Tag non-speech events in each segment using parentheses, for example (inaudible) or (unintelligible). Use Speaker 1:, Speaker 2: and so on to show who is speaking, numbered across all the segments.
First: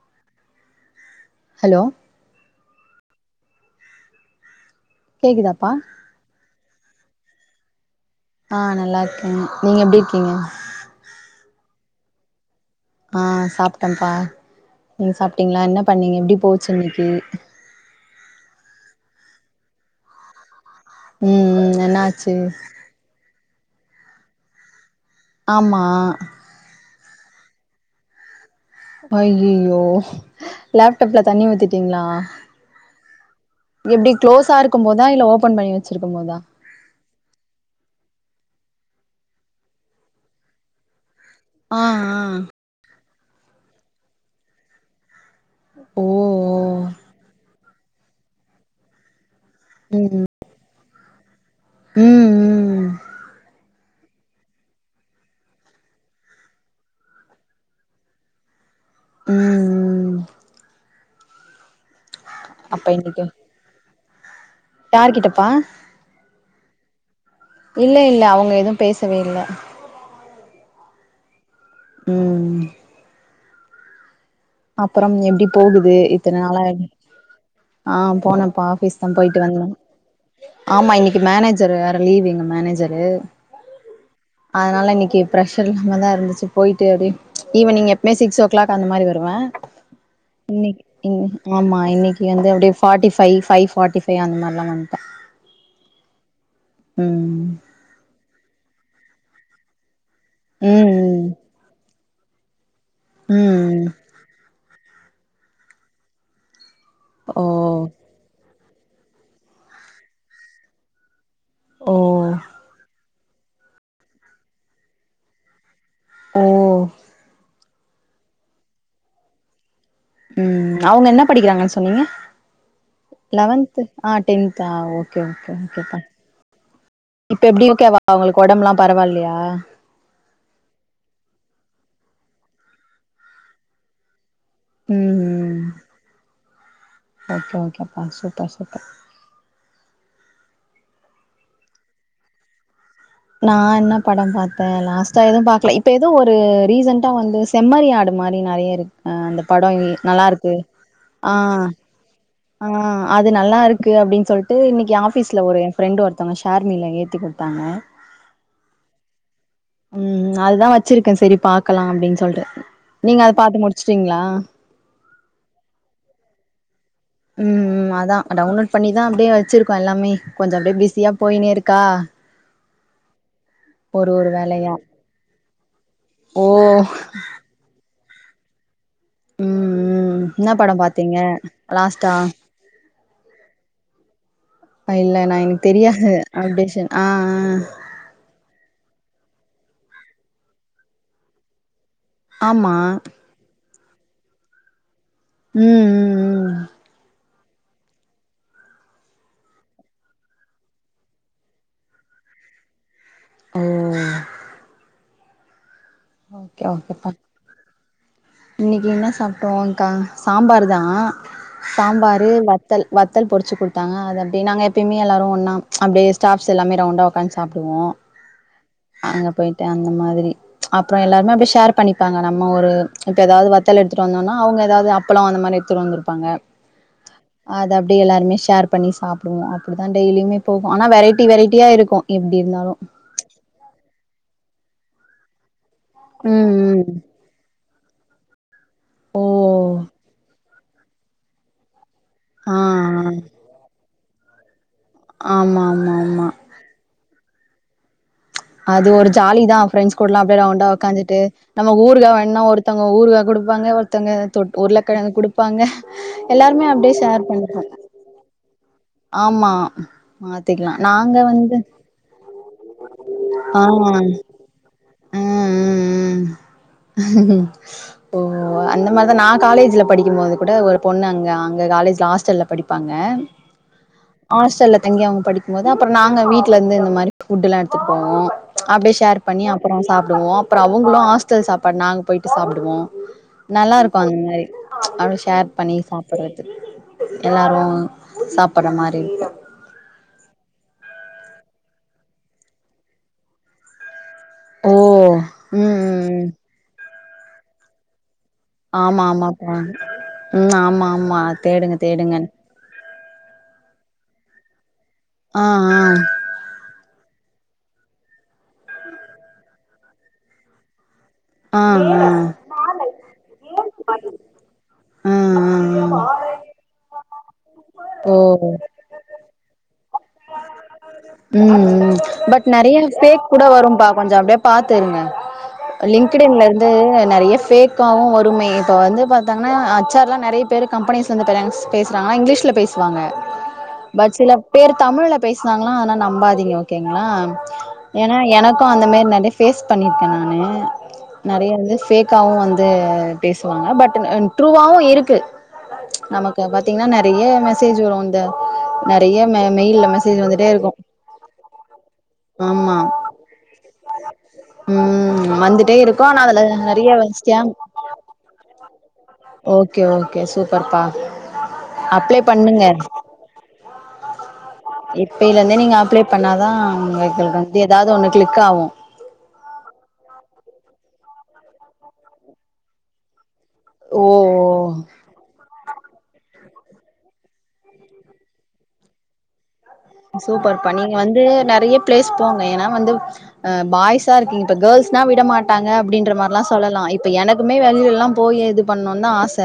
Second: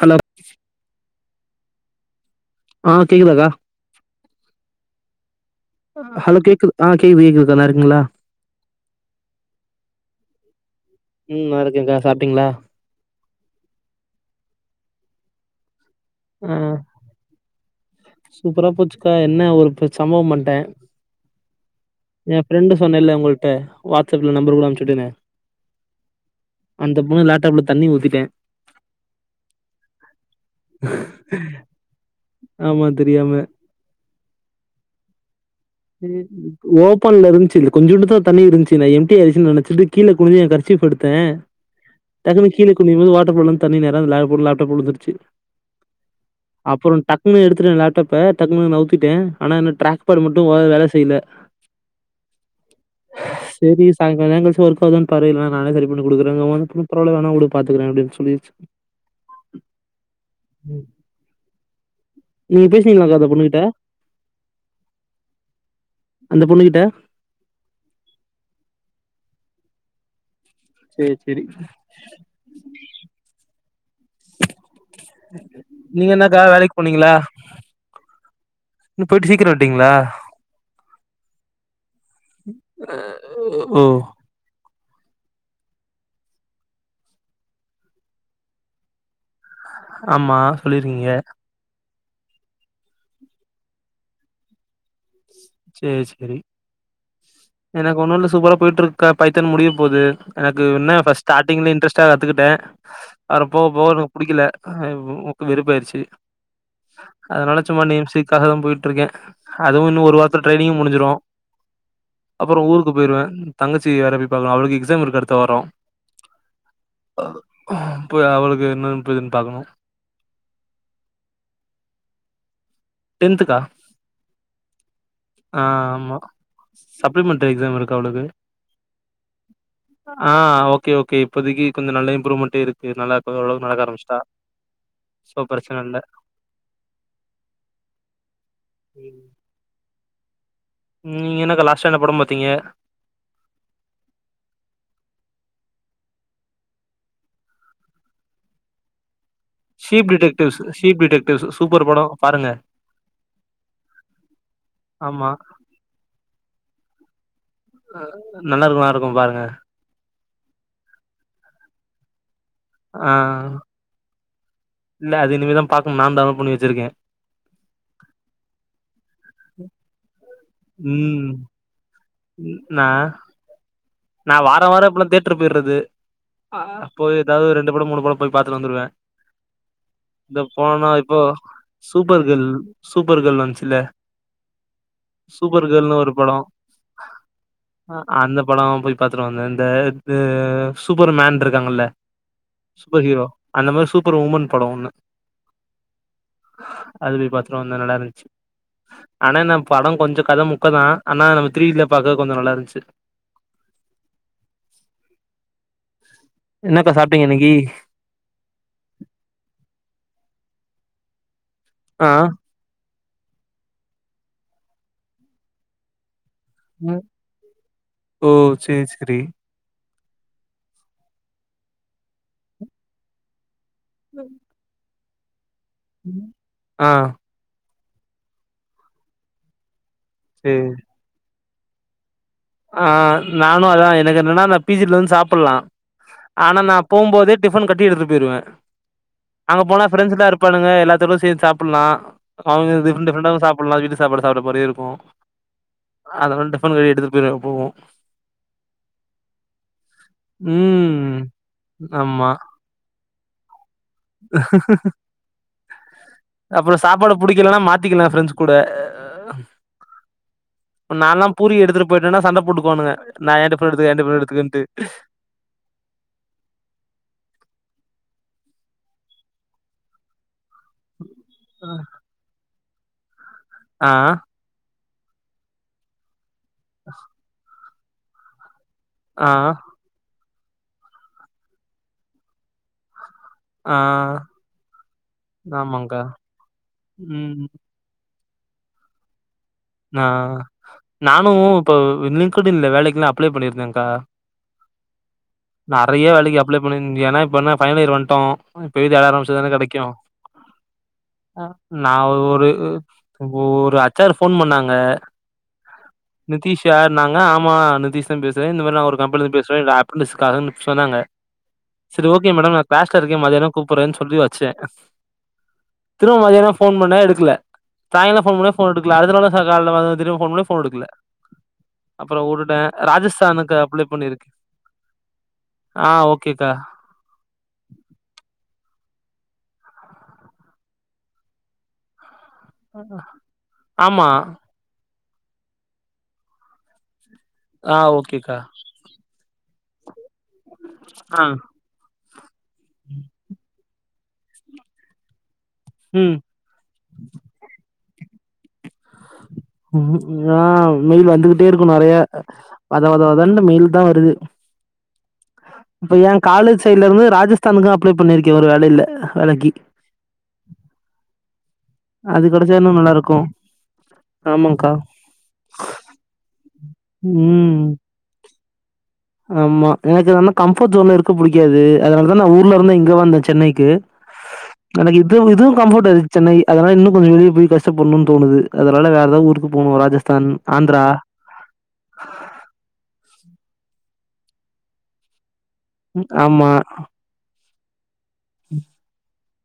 Speaker 1: Hello
Speaker 2: hello
Speaker 1: ஆ கேக்குதாக்கா
Speaker 2: கேக்குதாப்பா
Speaker 1: ஹலோ கேக்குது ஆ கேக்குது கேக்குதுக்கா நல்லா இருக்கிங்களா
Speaker 2: ஆ நல்லா இருக்கே நீங்க எப்டி இருக்கீங்க
Speaker 1: ம் நல்லா இருக்கேங்கா சாப்டிங்ளா
Speaker 2: ஆ சாப்ட்டேப்பா நீ சாப்டிங்ளா என்ன பண்ணீங்க எப்டி
Speaker 1: ஆ
Speaker 2: போச்சு இன்னைக்கு
Speaker 1: சூப்பரா போச்சுக்கா என்ன ஒரு இப்ப சம்பவோ பண்ட்டே
Speaker 2: ம் ம் என்னாச்சு
Speaker 1: சொன்னே இல்ல உங்கள்ட வாட்ஸ் அப்ல நம்பர் கூட அனுப்ச்சு விட்டேனே
Speaker 2: ஆமா
Speaker 1: அந்த பொண்ணு லேப்டாப்ல தண்ணி ஊத்திட்டே
Speaker 2: அய்யயோ லேப்டாப்ல தண்ணி ஊத்திட்டீங்ளா
Speaker 1: ஆமா தெரியாம
Speaker 2: எப்டி க்ளோஸ்சா இருக்கும்போதா இல்ல ஓபன் பண்ணி வச்
Speaker 1: (inaudible) ஓபன்ல இருந்துச்சு கொஞ்சோண்டு தா தண்ணி இருந்துச்சு நா எம்டியாயிருச்சு நெனச்சட்டு கீழ குனிஞ்சு எ கர்சிப்ப எடுத்தே
Speaker 2: ஆ ஆ
Speaker 1: டக்குனு கீழ குனியும் போது வாட்டர் பாட்டிலர்ந்து தண்ணி நேரா அந்த லேப் லேப்டாப்ல வுழுந்துருச்சு
Speaker 2: ஓ ஓ
Speaker 1: அப்பறோ டக்குனு எடுத்துட்டே லேப்டாப்ப டக்குன்னு நவுத்திட்டே ஆனா என்ன ட்ராக் பேடு
Speaker 2: ம்
Speaker 1: மட்டு ட்டு அ வேல செய்ல
Speaker 2: ம் ம் ம்
Speaker 1: செரி சாய்ங்காலோ எங்காச்சு ஒர்க் ஆவுதானு பாரு இல்லன்னா நானே சரி பண்ண குடுக்குறேங்கவு அந்த பொண்ணு பரவால்ல வேணா உடு பாத்துக்கறே அப்டின்னு சொல்லிருச்
Speaker 2: ம்
Speaker 1: ம் நீங்க
Speaker 2: அப்ப
Speaker 1: பேசினீங்களாக்கா அந்த பொண்ணுகிட்ட
Speaker 2: யாரு கிட்டப்பா
Speaker 1: அந்த பொண்ணு கிட்ட
Speaker 2: இல்ல இல்ல அவங்க எதுவு பேசவே இல்ல
Speaker 1: சேரி செரி
Speaker 2: ம் அப்புறம் எப்டி போகுது
Speaker 1: நீங்க
Speaker 2: இத்தன
Speaker 1: என்னக்கா
Speaker 2: நாளா
Speaker 1: வேலைக்கு போனீங்களா
Speaker 2: ஆ போனேம்பா ஆபீஸ் தா
Speaker 1: போயிட்டு
Speaker 2: பொயிட்டு
Speaker 1: சீக்கிர
Speaker 2: வந்தே
Speaker 1: வன்ட்டீங்களா
Speaker 2: ஆமா இன்னைக்கு மேனேஜரு வேற லீவு எங்க மேனேஜரு
Speaker 1: ம்
Speaker 2: அதுனால இன்னைக்கு ப்ரஷர் இல்லாம தா இருந்துச்சு பொயிட்டு அப்டி ஈவ்னிங் எப்பமே சிக்ஸ் ஓ க்ளாக் அந்த மாரி வரு டுவே
Speaker 1: ஆமா
Speaker 2: இன்னைக்கு
Speaker 1: சொல்லிருக்கீங்க
Speaker 2: இன் ஆமா இன்னிக்கு வந்து அப்டிய ஃபார்டி ஃபைவ ஃபைவ் ப்ட்டிஃபை ஃபைவ அந்த மாதிரிலா வந்தட்ட
Speaker 1: சரி சரி
Speaker 2: ம்
Speaker 1: எனக்கு ஒண்ணு இல்ல சூப்பரா போயிட்டு இருக்க பைத்தன் முடிய போகுது எனக்கு என்ன
Speaker 2: ம்
Speaker 1: ஃபர்ஸ்ட் ஸ்ட்டிங்ல் இன்ட்ரஸ்ட்டா கத்துக்கிட்ட அப்புறப்போ
Speaker 2: ம்
Speaker 1: போகிறதுக்கு பிடிக்கல உக்க வேருப்பாயிடுச்சு
Speaker 2: ஓ
Speaker 1: அதனால சும்மா நிம்சு க்காக தா போயிட்டு இருக்க அதுவும் இன்ன ஒரு வாரத்துல்லா ட்ரைனிங்கும் முடிஞ்சிரு
Speaker 2: ஓ
Speaker 1: அப்பற ஊருக்கு போயிடுவ தங்கச்சி வேற பார்க்கணும் அவளுக்கு எக்ஸாம் இருக்குது அடுத்த வார
Speaker 2: ஓ
Speaker 1: போய் அவளுக்கு என்னன்ன போதுன்னு பார்க்கணும்
Speaker 2: ம் அவங்க என்ன படிக்கிறாங்கன்னு சொன்னீங்க
Speaker 1: டென்த்துக்கா
Speaker 2: லெவன்த் ஆ டென்தா ஆ ஓகே ஓகே ப்பா
Speaker 1: சப்படி
Speaker 2: இப்ப எப்டி ஓகேவா அவங்களுக்கு உடம்பு எல்லா பரவாயில்லயா
Speaker 1: ஆ ஓகே ஓகே இப்பதைக்கு கொஞ்ச நல்ல இம்ப்ரூவ்மெண்ட்டு இருக்கு நல்லா ஓரளவுக்கு நடக்க ஆரம்பிச்சுட்டா சோ
Speaker 2: ம்
Speaker 1: பிரச்சனைல்ல
Speaker 2: ஓகே ஓகே அப்பா சூப்பர் சூப்பர்
Speaker 1: ம் நீங்க என்னக்கா லாஸ்ட்டா என்ன படம் பார்த்தீங்க
Speaker 2: நா என்ன படம் பார்த்த லாஸ்டா எதுவும் பாக்கல இப்ப ஏதோ ஒரு ரீசன்டா வந்து செம்மறி ஆடு மாதிரி நெறைய இருக்கு அந்த படம் இ நல்லா இருக்கு ஆஹ்
Speaker 1: ஒரு படம் பாருங்க
Speaker 2: ஆஹ் அது நல்லா இருக்கு அப்டின்னு சொல்லிட்டு இன்னிக்கு
Speaker 1: ஆமா
Speaker 2: ஆஃபீஸ்ல ஒரு ஃபிரண்ட் ஒருத்தங்க ஷார்மியில் ஏத்தி குடுத்தாங்க
Speaker 1: நல்லா இருக்கும் நல்லா இருக்கும் பாருங்க
Speaker 2: ம் அதுதா வச்சிருக்க சரி பார்க்கலா அப்டின்னு சொல்லிட்டு
Speaker 1: ஆ
Speaker 2: நீங்க அத பாத்துு முடிச்சுட்டீங்களா
Speaker 1: இல்ல அது இனிமே தா பாக்கன்னு நானு டவுன்லோட் பண்ணி வச்சிருக்க
Speaker 2: ம் அதா டவுன்லோட் பண்ணிதா அப்டியே வச்சிருக்கோ எல்லாமே கொஞ்ச அப்டியே பிஸியா போயினே இருக்கா
Speaker 1: ந
Speaker 2: ஒரு ஒரு
Speaker 1: நா வார
Speaker 2: வேலையா
Speaker 1: வார இப்பல்லா தேட்டரு போயிடுறது
Speaker 2: ஓ
Speaker 1: போய் ஏாவது ரெண்டுடம் மூன்னு பட போய் பார்த்துட்டு வந்துருவ
Speaker 2: ம் ம்
Speaker 1: இந்த
Speaker 2: என்ன படம்
Speaker 1: போனா
Speaker 2: பாத்தீங்க
Speaker 1: இப்போ
Speaker 2: லாஸ்ட்டா
Speaker 1: சூப்பர் கேர்ள் சூப்பர் கேர்ள் வந்துச்சல
Speaker 2: இல்ல நா எனக்கு
Speaker 1: ஒரு
Speaker 2: தெரியாது
Speaker 1: படோ
Speaker 2: அப்டியனு (unintelligible) ஆஹ்ஹ்
Speaker 1: அந்த பட போய் பாத்துருவந்த இந்த சூப்பர் மேன் இருக்காங்கல்ல
Speaker 2: ஆமா
Speaker 1: சூப்பர் ஹீரோ அந்த மாதிரி சூப்பர் உமன் படம் ஒண்ணு
Speaker 2: ம் ம் ம்
Speaker 1: அது போய் பாத்துட்டு வந்த நல்லா இருந்துச்சு ஆனா என்ன படம் கொஞ்ச கதை முக்க தா ஆனா நம்ம திருவிீல பாக்க கொஞ்ச நல்லா இருந்துச்சு
Speaker 2: ஆ
Speaker 1: என்னக்கா சாப்ட்டீங்க இன்னிக்கு
Speaker 2: இன்னிக்கு என்ன சாப்ட்டோம்்கா சாம்பார் தா
Speaker 1: ஆ
Speaker 2: சாம்பாரு வத் த்த வத்தல் பொரிச்சு கொடுத்தாங்க அது அப்டியே நாங்க எப்பயுமே எல்லாரும் ஒன்னா அப்டியே ஸ்டாஃப்ஸ் எல்லாமே ரவுண்தா உக்காந்து சாப்டுவோ
Speaker 1: ஓ சேரி சேரி
Speaker 2: அங்க போய் அந்த மாதிரி அப்பற எல்லாருமே அப்டியே ஷேர் பண்ணிப்பாங்க நம்ம ஒரு இப்ப ஏதாவது வத்தல எடுத்துிட்டு வந்தோம்னா அவங்க ஏதாவது அப்பளம் அந்த மாதிரி எடுத்துட்டு வந்தருப்பாங்க
Speaker 1: ஆ
Speaker 2: அது அப்டியே எல்லாருமே ஷேர் பண்ணி சாப்டுவோ அப்டி தா டய்லியுமே
Speaker 1: சேரி
Speaker 2: போகும் ஆனா வெரைட்டி வெரைட்டியா இருக்கும் எப்டி இருந்தாலு
Speaker 1: ஆஹ் நானு அதா எனக்கு என்னன்னா நா பிஜல வந்து சாப்டலா
Speaker 2: ம்
Speaker 1: ஆனா நா
Speaker 2: ம்
Speaker 1: போகும் போது டிஃபன் கட்டி எடுட்டு போயிடுவ
Speaker 2: ஓ
Speaker 1: அங்க போனா ஃப்ரெண்ட்ஸ் எல்லாம் இருப்பானுங்க எல்லாத்தோட சேர்ந்து சாப்டலா
Speaker 2: ஆ
Speaker 1: அவங்க இது டிஃரண்ட டிஃரண்ட சாப்டலா வீட்டு சாப்பாடு சாப்ட்ட மாதிரி இருக்கும்
Speaker 2: ஆமா ஆமா ஆமா
Speaker 1: (unintelligible) எடுத்துட்டு போய்ருவ போவோ
Speaker 2: அது ஒரு ஜாலிதா ஃப்ரெண்ட்ஸ் கூடலா அப்டியே ரவுண்டா உக்காந்துட்டு
Speaker 1: ம்
Speaker 2: நம்ம ஊறுகா
Speaker 1: ஆமா
Speaker 2: வேணா ஒரு த்தவ்ங்க ஊறுகா குடுப்பாங்க ஒருத் தவ்ங்க தொட் உருளக்கெழங்கு குடுப்பாங்க எல்லாருமே
Speaker 1: அப்புறோ
Speaker 2: அப்டியே
Speaker 1: சாப்பாடு
Speaker 2: ஷேர்
Speaker 1: புடிக்கலனா
Speaker 2: பண்ணிப்போ
Speaker 1: மாத்திக்கலா ஃப்ரெண்ட்ஸ் கூட
Speaker 2: ஆமா மாத்திக்கலா நாங்க
Speaker 1: நான்லா பூரி
Speaker 2: வந்து
Speaker 1: எடுத்துட்டு போயிட்டேன்னா சண்ட போட்டுக்வானுங்க நா எ
Speaker 2: ஆ
Speaker 1: டிஃபன எடுத்துக்க என் டிஃபன எடுத்துக்கன்ட்டு
Speaker 2: ஆ ஓ அந்த மாரிதா நா காலேஜ்ல படிக்கும் போது கூட ஒரு பொண்ணு அங்க அங்கே காலேஜ்ல ஹாஸ்டல்ல படிப்பாங்க
Speaker 1: ஆ
Speaker 2: ஹாஸ்டல்ல தங்கி அவங்க படிக்கும் போது அப்பறோ நாங்க வீட்ல இருந்து இந்த மாரி ப்டிலா எடுத்துட்டு போவோ அப்டியே ஷேர்
Speaker 1: ஆ
Speaker 2: பண்ணி அப்பறோ சாப்புடுவோ அப்றோ அவங்களு ஹாஸ்டல் சாப்பாடு நாங்க போயிட்டு சாப்டுவோ
Speaker 1: ஆ
Speaker 2: நல்லாருக்கு அந்த மாரி அவ்ளோ ஷேர் பண்ணி
Speaker 1: ஆமாங்க்கா
Speaker 2: சாப்பட்றது
Speaker 1: ம்
Speaker 2: எல்லாரு சாப்பட்ற மாரி இருக்கு
Speaker 1: நா நானு இப்ப லிங்க்டு இன்ல வேலைக்குல்லா அப்ளை பண்ணிருந்தேக்கா
Speaker 2: ஓ ம்
Speaker 1: நெறைய
Speaker 2: ம் ம்
Speaker 1: வேலைக்கு அப்ளை பண்ண ஏன்னா இப்ப என்ன ஃபைனல் இயர் வந்ட்டோ இப்பயே
Speaker 2: ஆமா
Speaker 1: தேட ஆரம்பிச்சதானே
Speaker 2: ஆமாப்பா
Speaker 1: கெடைக்கு
Speaker 2: ம் ஆமா ஆமா
Speaker 1: அ
Speaker 2: தேடுங்க
Speaker 1: நா
Speaker 2: தேடுங்க
Speaker 1: ஒரு ஒரு அச் ஆர் ஃபோன் பண்ணாங்க
Speaker 2: ஆ ஆ
Speaker 1: நிதிஷானாங்க ஆமா நிதிஷ்தா பேசுறே இந்த மாரி நா ஒரு கம்பெனிலந்து பேசறே இது ஆப்பன்டிஸ் காலுனு சொன்னாங்க
Speaker 2: ஆ ஆ
Speaker 1: சரி ஓகே மேடம் நா க்ளாஸ்ல இருக்கே மதியானோ கூப்புடறன்னு சொல்ட்டு வச்சே
Speaker 2: ஆ ஆ ஆ
Speaker 1: திரும்ப மதியானா ஃபோன் பண்ண எடுக்ல
Speaker 2: ஆ
Speaker 1: தாயந்ரோ ஃபோன்
Speaker 2: ஓ
Speaker 1: பண்ண ஃபோன் எடுக்கல அடுத்த தடவ சாயாங்காலோ வந்துடு ஃபோன் பண்ண ஃபோன எடுக்கல
Speaker 2: ம் ம்
Speaker 1: அப்றோ
Speaker 2: பட்
Speaker 1: வுட்டுட்டே
Speaker 2: நெறைய ஃபேக் கூட
Speaker 1: ராஜஸ்தானுக்கு
Speaker 2: வரும்பா
Speaker 1: அப்ளை
Speaker 2: கொஞ்சோ
Speaker 1: பண்ணிருக்கே
Speaker 2: அப்டியே பாத்துருங்க
Speaker 1: ஆ
Speaker 2: லிங்க்டு இன்ல
Speaker 1: ஓகேக்கா
Speaker 2: இருந்து நெறைய ஃபேக் காவு வருமே இப்ப வந்து பாத்தாங்னா ஹச் ஆர்லா நெறைய பேர் கம்பனிஸ்ல வந்து பெரன்ஸ் பேசுறாங்க இங்லிஷ்ல பேசுவாங்க
Speaker 1: ஆமா
Speaker 2: பட் சில பேர் தமிழ்ல பேசினாங்களா ஆனா நம்பாதீங்க ஓகேங்களா
Speaker 1: ஆ
Speaker 2: ஏனா
Speaker 1: ஓகேக்கா
Speaker 2: எனக்கு அந்த மாரி நெறை ஃபேஸ் பண்ணியிருக்கே நானு
Speaker 1: ஆ
Speaker 2: நெறைய வந்து ஃபேக்கவு வந்து பேசுவாங்க பட் டு அ ட்ரூவாவு இருக்கு
Speaker 1: ம்
Speaker 2: நமக் கது பாத்தீங்கன்னா நெறைய மெசேஜ் வரு இந்த நெறைய இந்ந
Speaker 1: ம் ஆ மெயில் வந்துகிட்டே இருக்கு நெறைய
Speaker 2: ஆமா
Speaker 1: வத வத வத னு மெயில் தா வருது
Speaker 2: ம் வந்துட்டே
Speaker 1: இப்ப
Speaker 2: இருக்கு
Speaker 1: எ
Speaker 2: ஆனா அதுல
Speaker 1: காலேஜ் சைட்ல
Speaker 2: நெறைய
Speaker 1: இருந்து
Speaker 2: ஸ்கேம்
Speaker 1: ராஜஸ்தானுக்கு அப்ளே பண்ணிருக்கே ஒரு வேளைல
Speaker 2: ஓகே ஓகே சூப்பர் பா
Speaker 1: அது கடைசியா இன்னு நல்லாருக்கு ஆமாக்கா
Speaker 2: இப்பைலேந்தே நீங்க அப்ளே பண்ணாதா உங்களுக்கு வந்து
Speaker 1: ம்
Speaker 2: எதாவ்து ஒன்னு கிளிக் ஆகு
Speaker 1: ஆமா எனக்கு என்னனா கம்ஃபர்ட் ஜோன்ல இருக்க புடிக்காது அதனாலதா நா ஊர்ல இருந்து இங்க வந்தே சென்னைக் ம்
Speaker 2: ஓ ஓ
Speaker 1: எனக்கு இல்ல இதுவும் கம்ஃபர்ட் ஆய்ட் சென்னை அதனால இன்னு கொஞ்ச வெளியே போய் கஷ்ட படணுன் தோணுது அதனால வேறெதாவ்து ஊருக்கு போனு ராஜஸ்
Speaker 2: ஸ்வீட்டா இருப்பாங்க நீங்க வந்து நெறைய பிளேஸ் போங்க ஏனா வந்து அ பாய்ஸா இருக்கீங்க இப்ப கேர்ள்ஸ்னா விடமாட் டாங்க
Speaker 1: ம்.
Speaker 2: அப்டின்ற மாரில்லா
Speaker 1: ஆமா
Speaker 2: சொல்லலா இப் ப எனக்குமே வெளியிலல்லா போய் இது பண்ணுன்தா ஆச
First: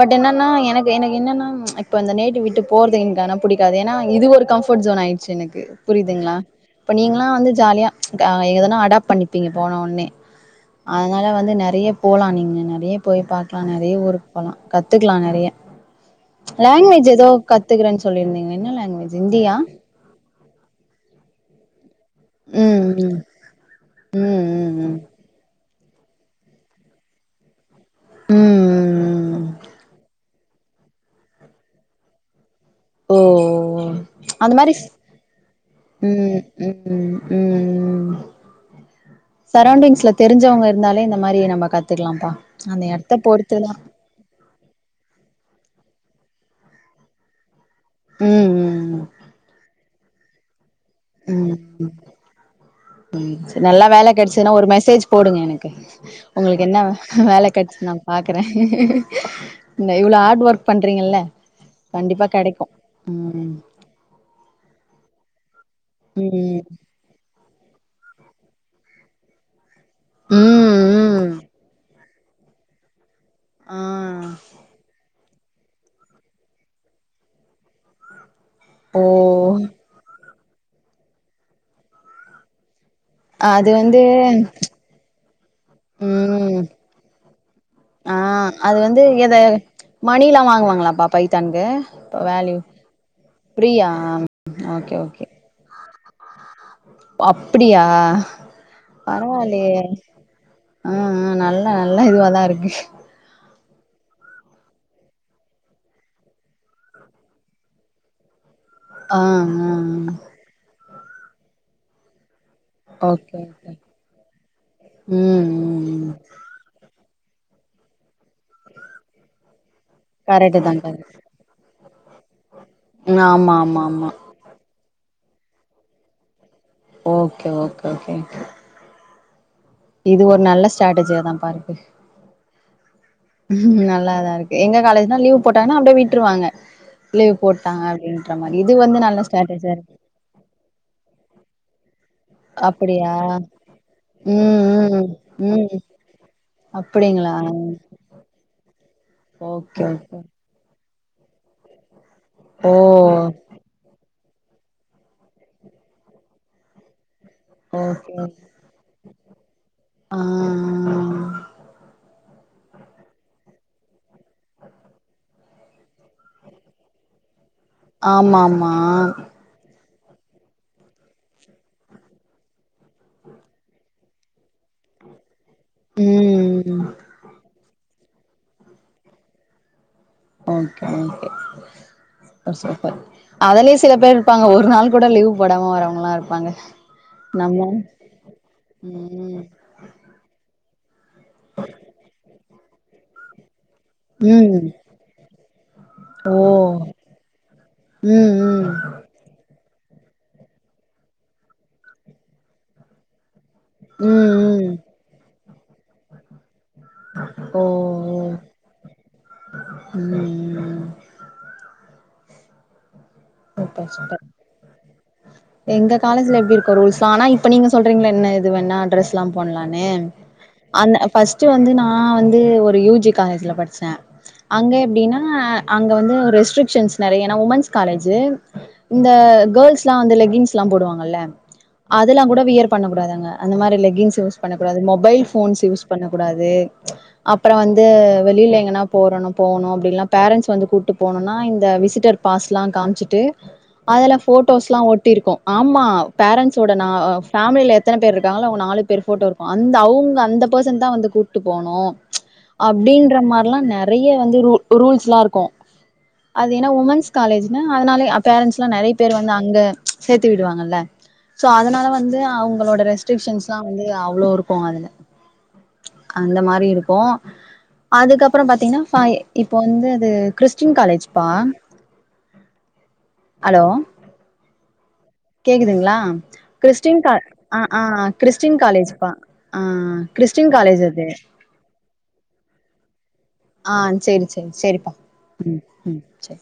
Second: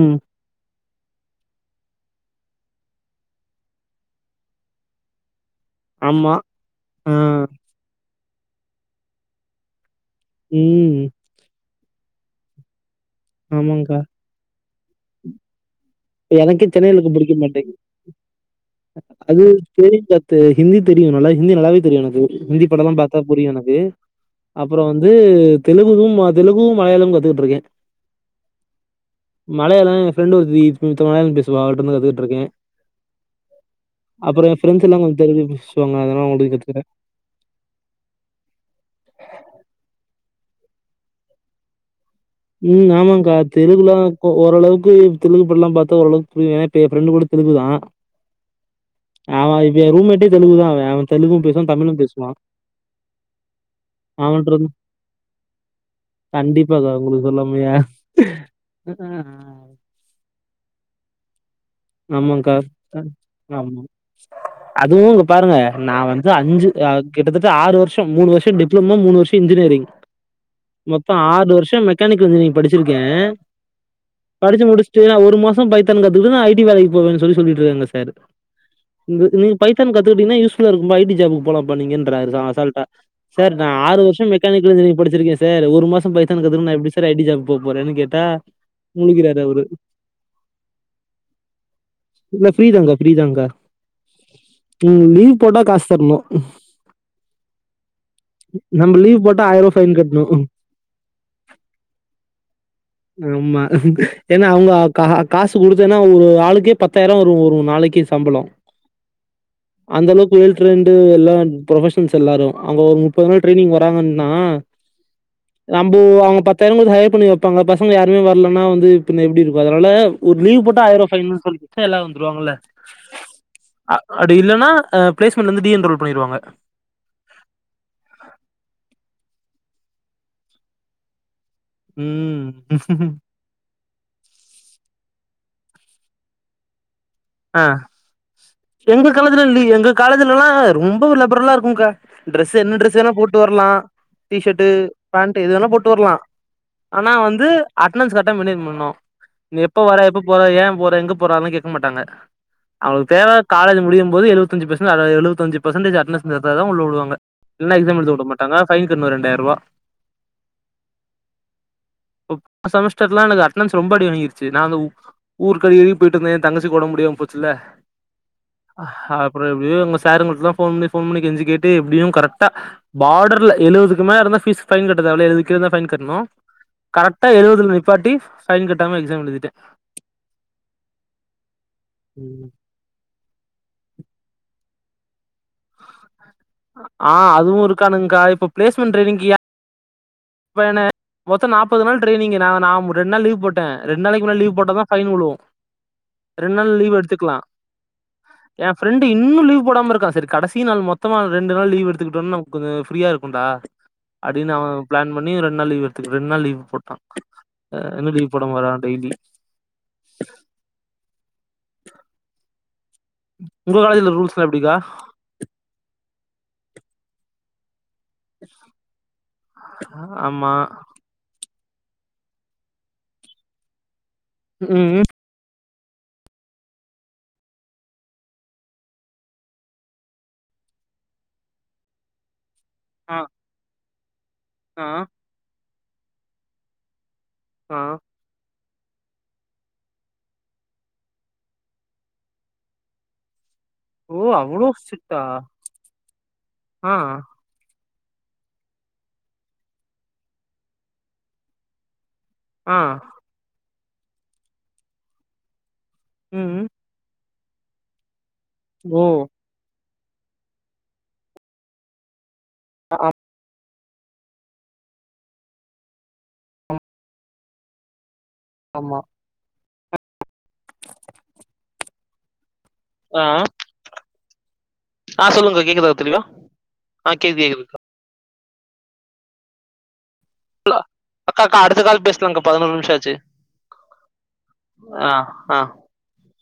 Speaker 2: பட் என்ன ன்னா எனக்கு எனக்கு என்னன்னா இப்ப இந்த நேட்டிவ் விட்டு போறதுக்கு எனக் ஆனா புடிக்காது ஏனா இது வரை கம்ஃபர்ட் ஜோன் ஆயிடுச்சு எனக்கு
Speaker 1: ஆமா
Speaker 2: புரியுதுங்ளா இப்ப
Speaker 1: ஆ
Speaker 2: நீங்களா வந்து ஜாலியா க எங்கதானா அடாப்ட் பண்ணிப்பீங்க போன ஒன்னே
Speaker 1: ம்
Speaker 2: அதனால் ல்ல வந்து நெறைய போல்லா நீங்க நறைய போய் பாக்கலா நெறைய
Speaker 1: ஆமாங்கா
Speaker 2: ஊருக் போல்லா கத்துக்கலாம் நிறைய
Speaker 1: எனக்கே சென்னைல
Speaker 2: லேங்வேஜ்
Speaker 1: இருக்க
Speaker 2: எதோ
Speaker 1: புடிக்க மாட்டேங்குது
Speaker 2: கத்துக்கறன் சொல்லியிருந்தீங்க என்ன லேங்குவேஜ்
Speaker 1: அது தெரிய கத்து ஹிந்தி தெரியு நல்லா ஹிந்தி நல்லாவே தெரியு எனக்கு ஹிந்தி
Speaker 2: ம்
Speaker 1: படல்லா
Speaker 2: ம்
Speaker 1: பாத்தா புரியு எனக்கு
Speaker 2: ம் ம்
Speaker 1: அப்புறோ
Speaker 2: ம்
Speaker 1: வந்து தெலுங்குதும் அ தெலுங்ககும் மலையாளம் கத்துக்கிட்ருக்கே
Speaker 2: ம் ம் ம்
Speaker 1: மழைய எ ஃப்ரெண்ட் ஒருத்தி மழைய பேசுவா அவள்ட்டு ருந்து கத்துக்கிட் இருக்கே
Speaker 2: ஓ அந்த மாதிரி
Speaker 1: ஃப்ரெண்ட்ஸ் எல்லாம் கொஞ்சம் தெலுங்கு பேசுவாங்க. அதனால
Speaker 2: ம்
Speaker 1: அவங்கள்ட்டயும் கத்துக்கிறேன்.
Speaker 2: ம் ம் சரோண்டிங்ஸ்ல தெரிஞ்சவங்க இருந்தாலே இந்த மாரி நம்ம கத்துக்கலாம்ப்பா அந்த
Speaker 1: ம்
Speaker 2: எடத்த
Speaker 1: ஆமாக்கா
Speaker 2: பொறுத்துதா
Speaker 1: தெலுங்குல்லா ஓ ஓரளவுக்கு தெலு பல்லா பாத்தா ஓரளவுக்குரிய ஏ இப்ப எனக்கு ஃப்ரெண்டு கூட தெலுங்கு தா
Speaker 2: ம் ம்
Speaker 1: அவ எ ரூமேட்டே தெலுகுதாங்க அவ தெலுகு
Speaker 2: ம்
Speaker 1: பேசுவா
Speaker 2: ம்
Speaker 1: தமிழு பேசுவா
Speaker 2: ம் சரி நல்லா வேல கெடச்சுதுன்னா ஒரு மெசேஜ் போடுங்க எனக்கு உங்களுக்கு என்ன
Speaker 1: கண்டிப்பாக்கா உங்களுக்கு
Speaker 2: வேல
Speaker 1: சொல்லாமயா?
Speaker 2: கட்ச்சுனா பாக்கறே இவ்லோ ஹார்ட் ஒர்க் பண்றீங்கல்ல கண்டிப்பா
Speaker 1: ஆமாங்கா
Speaker 2: கெடைக்கு ம்
Speaker 1: அம் அதுவு இங்க பாருங்க நா வந்து
Speaker 2: ம்
Speaker 1: அஞ்சு அ கிட்டத்தட்ட ஆறு வர்ஷம் மூனு வர்ஷம் டிப்ளமோ மூனு வர்ஷம் இன்ஜினியரிங் மொத்த
Speaker 2: ம் ம்
Speaker 1: ஆறு வர்ஷம் கணக்கு நீ படிச்சிருக்கே
Speaker 2: ஆ
Speaker 1: படிச்சு முடிஸ்ட்டு ஒரு மாசம் பைத்தான் கத்துக்கணு ஐ டி வேலைக்கு போவேன் சொல்லி சொல்லிட்ருக்காங்க சார்
Speaker 2: ஓ
Speaker 1: இந்த நீ பைத்தான் கத்துக்கிட்டீங்கா யூஸ்ஃபுல்லா இருக்கும் ஐ டி ஜாப்க்கு போலாம்ப்பா நீங்கன்றாரு ச அசால்டா சார் நா
Speaker 2: அது
Speaker 1: ஆறு
Speaker 2: வந்து
Speaker 1: வருஷம் மெக்கனிக்கல் இன்ஜினரிங் படிச்சிருக்கே சார் ஒரு மாசம் பைத்தான்
Speaker 2: ம்
Speaker 1: கத்துக்கணுன்னா நா எப்டி சார் ஐ டி ஜாப் போபோறேன்னு கேட்
Speaker 2: ஆ
Speaker 1: டா
Speaker 2: அது வந்து எத மணில்லா வாங்குவாங்களாப்பா பைத்தான்கு
Speaker 1: இல்ல
Speaker 2: வேல்யு
Speaker 1: ஃப்ரீதாங்கா ஃப்ரீதாங்கா
Speaker 2: பிரியா ஒகே ஒகே
Speaker 1: போடா காஸ் தர்னு
Speaker 2: அப்படியா
Speaker 1: நம்ம லீவ் போட்டா
Speaker 2: பரவாலையே
Speaker 1: ஆயிரூவா ஃபைன் கட்டணு
Speaker 2: ஆ ஆ நல்ல நல்லா இதுவாதா இருக்கு
Speaker 1: ஆம்மா ஏன்னா அவங்க கா காசு குடுத்தன்னா ஒரு ஒரு ஆளுக்கே பத்தாயிரம் வரு ஒரு நாளைக்கு சம்பளோ
Speaker 2: ஆ ஆ ஆ
Speaker 1: புயல் டிரெண்டு எல்லா புரொபஷன்ஸ் எல்லாரு அங்க ஒரு முப்பது
Speaker 2: ஓகே
Speaker 1: நாள்
Speaker 2: ஓகே
Speaker 1: டிரைனிங் வராங்கன்னா
Speaker 2: ம்
Speaker 1: நம்ப
Speaker 2: ம் ம்
Speaker 1: அவங்க பத்து (unintelligible) ஹர் பண்ணி வப்பாங்க பசங்க யாருமே வர்லன்னா வந்து இப்ப னே எப்டி இருக்கு அதனால ஒரு லீவ்
Speaker 2: கரெக்ட்டு தா
Speaker 1: போட்டா ஆயிரரூவா
Speaker 2: கரெக்ட்
Speaker 1: சொல்லி குத்துட்டா எல்லா வந்துருவாங்கள
Speaker 2: ம் ஆமா ஆமா ஆமா
Speaker 1: டி இல்லன்னா ஆ பிளேஸ்மெண்ட்லந்து டி எ என் ரோல் பண்ணிருவாங்க
Speaker 2: ஓகே ஓகே ஓகே ஓகே இது ஒரு நல்ல ஸ்டேட்டஜியா தாம்ப்பா இருக்கு
Speaker 1: ம்
Speaker 2: ம் நல்லாதா இருக்கு எங்க காலேஜ்னா லீவ்வு போட்டாங்கன்னா அப்படியே விட்டுருவாங்க லீவ்
Speaker 1: ஆ
Speaker 2: போட்டாங்க அப்படின்ற மாரி இது வந்து நல்ல ஸ்டேட்டர்ஜியா இருக்
Speaker 1: காலேஜ்ஜுலல்லா ரொம்ப (unintelligible) இருக்குங்கா டிரெஸ்சு என்ன டிரெஸ்சு வேனா
Speaker 2: அப்படியா
Speaker 1: போட்டு வர்லா டீஷர்ட்டு
Speaker 2: ம் ம்
Speaker 1: பேண்ட்டு எது வேணா
Speaker 2: ம்
Speaker 1: போட்டு வர்லா ஆனா
Speaker 2: அப்படிங்களா
Speaker 1: வந்து அட்டனன்ஸ் கரெட்டா மெய்ன்டேன் பண்ணணு நீ எப்ப
Speaker 2: ஓகே
Speaker 1: வர
Speaker 2: ஓகே
Speaker 1: எப்ப போற ஏ போற எங்க போறன்லா கேக்க மாட்டாங்க
Speaker 2: ஓ
Speaker 1: அவங்களுக்கு தேவ காலேஜ் முடியும் போது எழுவத்தஞ்சு பர்சன் எழுவத்தஞ்சு பர்சன்டேஜ் அட்டன்னன்ஸ் எட்துருந்தா தா உள்ள விடுவாங்க இல்லனா எக்ஸாம்
Speaker 2: ஓகே
Speaker 1: எழுத உட மாட்டாங்க ஃபைன் கட்டனு ரெண்டாயிரூவா
Speaker 2: ஆ
Speaker 1: செமிஸ்டர்ல்லாம எனக்கு அட்டனன்ஸ் ரொம்ப அடி வாங்கிருச்சு நா அந்த உ ஊருக்கு அங்க இங்கயு போய்ட்டுந்த எ தங்கச்சிக்கு ஒடம்பு முடியாம போச்சுல்ல
Speaker 2: ஆமாமா
Speaker 1: ஒரு எப்டியோ எங்க சாருங்க்கிட்டலா ஃபோன் பண்ணி ஃபோன் பண்ணி கெஞ்சி கேட்டு எப்டியு கரெக்டா பாடர்ல எழுவதுக்கு மேல இருந்தா ஃபீஸ் ஃபைன் கட்ட தேவல எழுது வது கீழ இருந்தா ஃபைன் கெட்னு
Speaker 2: ம்
Speaker 1: கரெக்டா எழுவதுல நிப்பாட்டி ஃபைன் கெட்டாம எக்ஸம் எழுதிட்ட
Speaker 2: ஓகே ஓகே (unintelligible) அதுலயு சில பேர் இருப்பாங்க ஒரு நாள் கூட லீவ் போடாம வாரவங்கல்லா இருப்பாங்க
Speaker 1: ஆ அதுவு
Speaker 2: நம்மு
Speaker 1: இருக்கானுங்க்கா இப்ப
Speaker 2: ம்
Speaker 1: பன மொத்த நாப்பது நாள் டிரேனிங்கு நா நா ரெண் நாள் லீவ் போட் ட ரெண்டு நாளைக்கு மேல லீவ்
Speaker 2: ம்
Speaker 1: போட்ட தா ஃபைன் உழு ரெண் நாள்
Speaker 2: ஓ
Speaker 1: லீவ் எடுத்துக்லா
Speaker 2: ம் ம்
Speaker 1: எ ஃப்ரெண்டு இன்னு லீவ் போடாம இருக்கா சரி கடைசி நாள் மொத்தமா ரெண்டு நாள் லவ் எடுத்துக்கிட்டனுக்கு கொஞ்சோ ஃப்ரீயா இருக்குன்டா
Speaker 2: ம்
Speaker 1: அடினவ
Speaker 2: ம்
Speaker 1: அட்டன் பண்ணி ரெண் நாள் லீவ் எடுத்துக்கு ரெண் நாள் லீவ் போட்டா
Speaker 2: ஓ
Speaker 1: அதுலந்து லீவ்
Speaker 2: ஓ
Speaker 1: போட மாறா டெய்லி
Speaker 2: ம் ம்
Speaker 1: உங்க
Speaker 2: சூப்பர்
Speaker 1: காலேஜ்ல
Speaker 2: சூப்பர்
Speaker 1: ரூல்ஸ்லா எப்டிக்கா
Speaker 2: எங்க காலேஜ்ல எப்டி இருக்கு ரூல்ஸ் ஆனா இப்ப நீங்க சொல்றீங்கல என்ன எது வேணா அட்ரஸ்ல்லா பண்ணலான்னு
Speaker 1: ஆமா
Speaker 2: அந்த அ ஃபஸ்ட்டு வந்து நா வந்து ஒரு யூ ஜி காலேஜ்ல படிச்ச அங்க
Speaker 1: ம்
Speaker 2: எப்டின்னா அ அங்க வந்து ரெஸ்ட்ரிக்ஷன்ஸ் நெறைய நா உமன்ஸ் காலேஜ் ஜி இந்த கேள்ஸ்ல்லா வந்து லெக்கின்ஸ்லா போடுவாங்கல்ல அதுல்லா கூட வியர் பண்ணக்கூடாது
Speaker 1: ஆ
Speaker 2: அங்க அந்த மாரி லெக்கின்ஸ் யூஸ் பண்ணக்கூடாது
Speaker 1: ஆ
Speaker 2: மொபைல் ஃபோன்ஸ் யூஸ் பண்ணக்கூடாது அப்பறோ
Speaker 1: ஆ
Speaker 2: வந்து வெளில எங்கனா போறணு போணு அப்டில்லா பேரண்ட்ஸ் வந்து கூட்டு போனுனா இந்த விசிட்டர் பாஸ்லா காம் ச்சிட்டு அதுல
Speaker 1: ஓ அவ்ளோ
Speaker 2: போட்டோஸ்லா
Speaker 1: ஸ்ட்ரிக்ட்டா
Speaker 2: ஒட்டிருக்கு ஆமா பரண்ஸ்சோட நா
Speaker 1: ஆ
Speaker 2: ஃபேமிலில எத்தன பேர் இருக்காங்களோ அவங்க நாலு பேர் ஃபோட்டோ இருக்கும் அந்த அவங்க அந்த பர்சன் தான் வந்து கூப்பட்டு போனும்
Speaker 1: ஆ
Speaker 2: அப்டின்ற மாரிலா நெறைய வந்து ரூ ரூல்ஸ்லா இருக்கு அது
Speaker 1: ம்
Speaker 2: ஏனா உமன்ஸ் காலேஜ்ன்னா அதனாலே பேரண்ட்ஸ்ல்லா நெறைய
Speaker 1: ஓ
Speaker 2: பேர் வந்து அங்க சேத்து விடுவாங்கல்ல சோ அதனால வந்து அவங்களோட ரெஸ்ட்ரிக்ஷன்ஸ் லா வந்து அவ்ளோ இருக்கு அதுல அந்த மாரி இருக்கு அதுக்கப்றோ பாத்தீங்கன்னா
Speaker 1: ஆமா
Speaker 2: பா இப்போ வந்து அது கிறிஸ்டின் காலேஜ்ப்பா
Speaker 1: ஆ
Speaker 2: ஹலோ
Speaker 1: ஆ சொல்லுங்க கேக்குதா
Speaker 2: கேக்குதுங்ளா
Speaker 1: தெளிவா
Speaker 2: கிறிஸ்டின் கா
Speaker 1: கேக்குது
Speaker 2: ஆ ஆ
Speaker 1: கேக்குது
Speaker 2: கிறிஸ்டின் காலேஜ்ப்பா ஆ கிறிஸ்டின்
Speaker 1: கா
Speaker 2: காலேஜ் அது
Speaker 1: அக்காக்கா அடுத்த காால் பேசலாகக்கா பதினோரு நிமிஷாச்சி
Speaker 2: ஆ சேரி சேரி சேரிப்பா
Speaker 1: ஆ
Speaker 2: ம் சேரி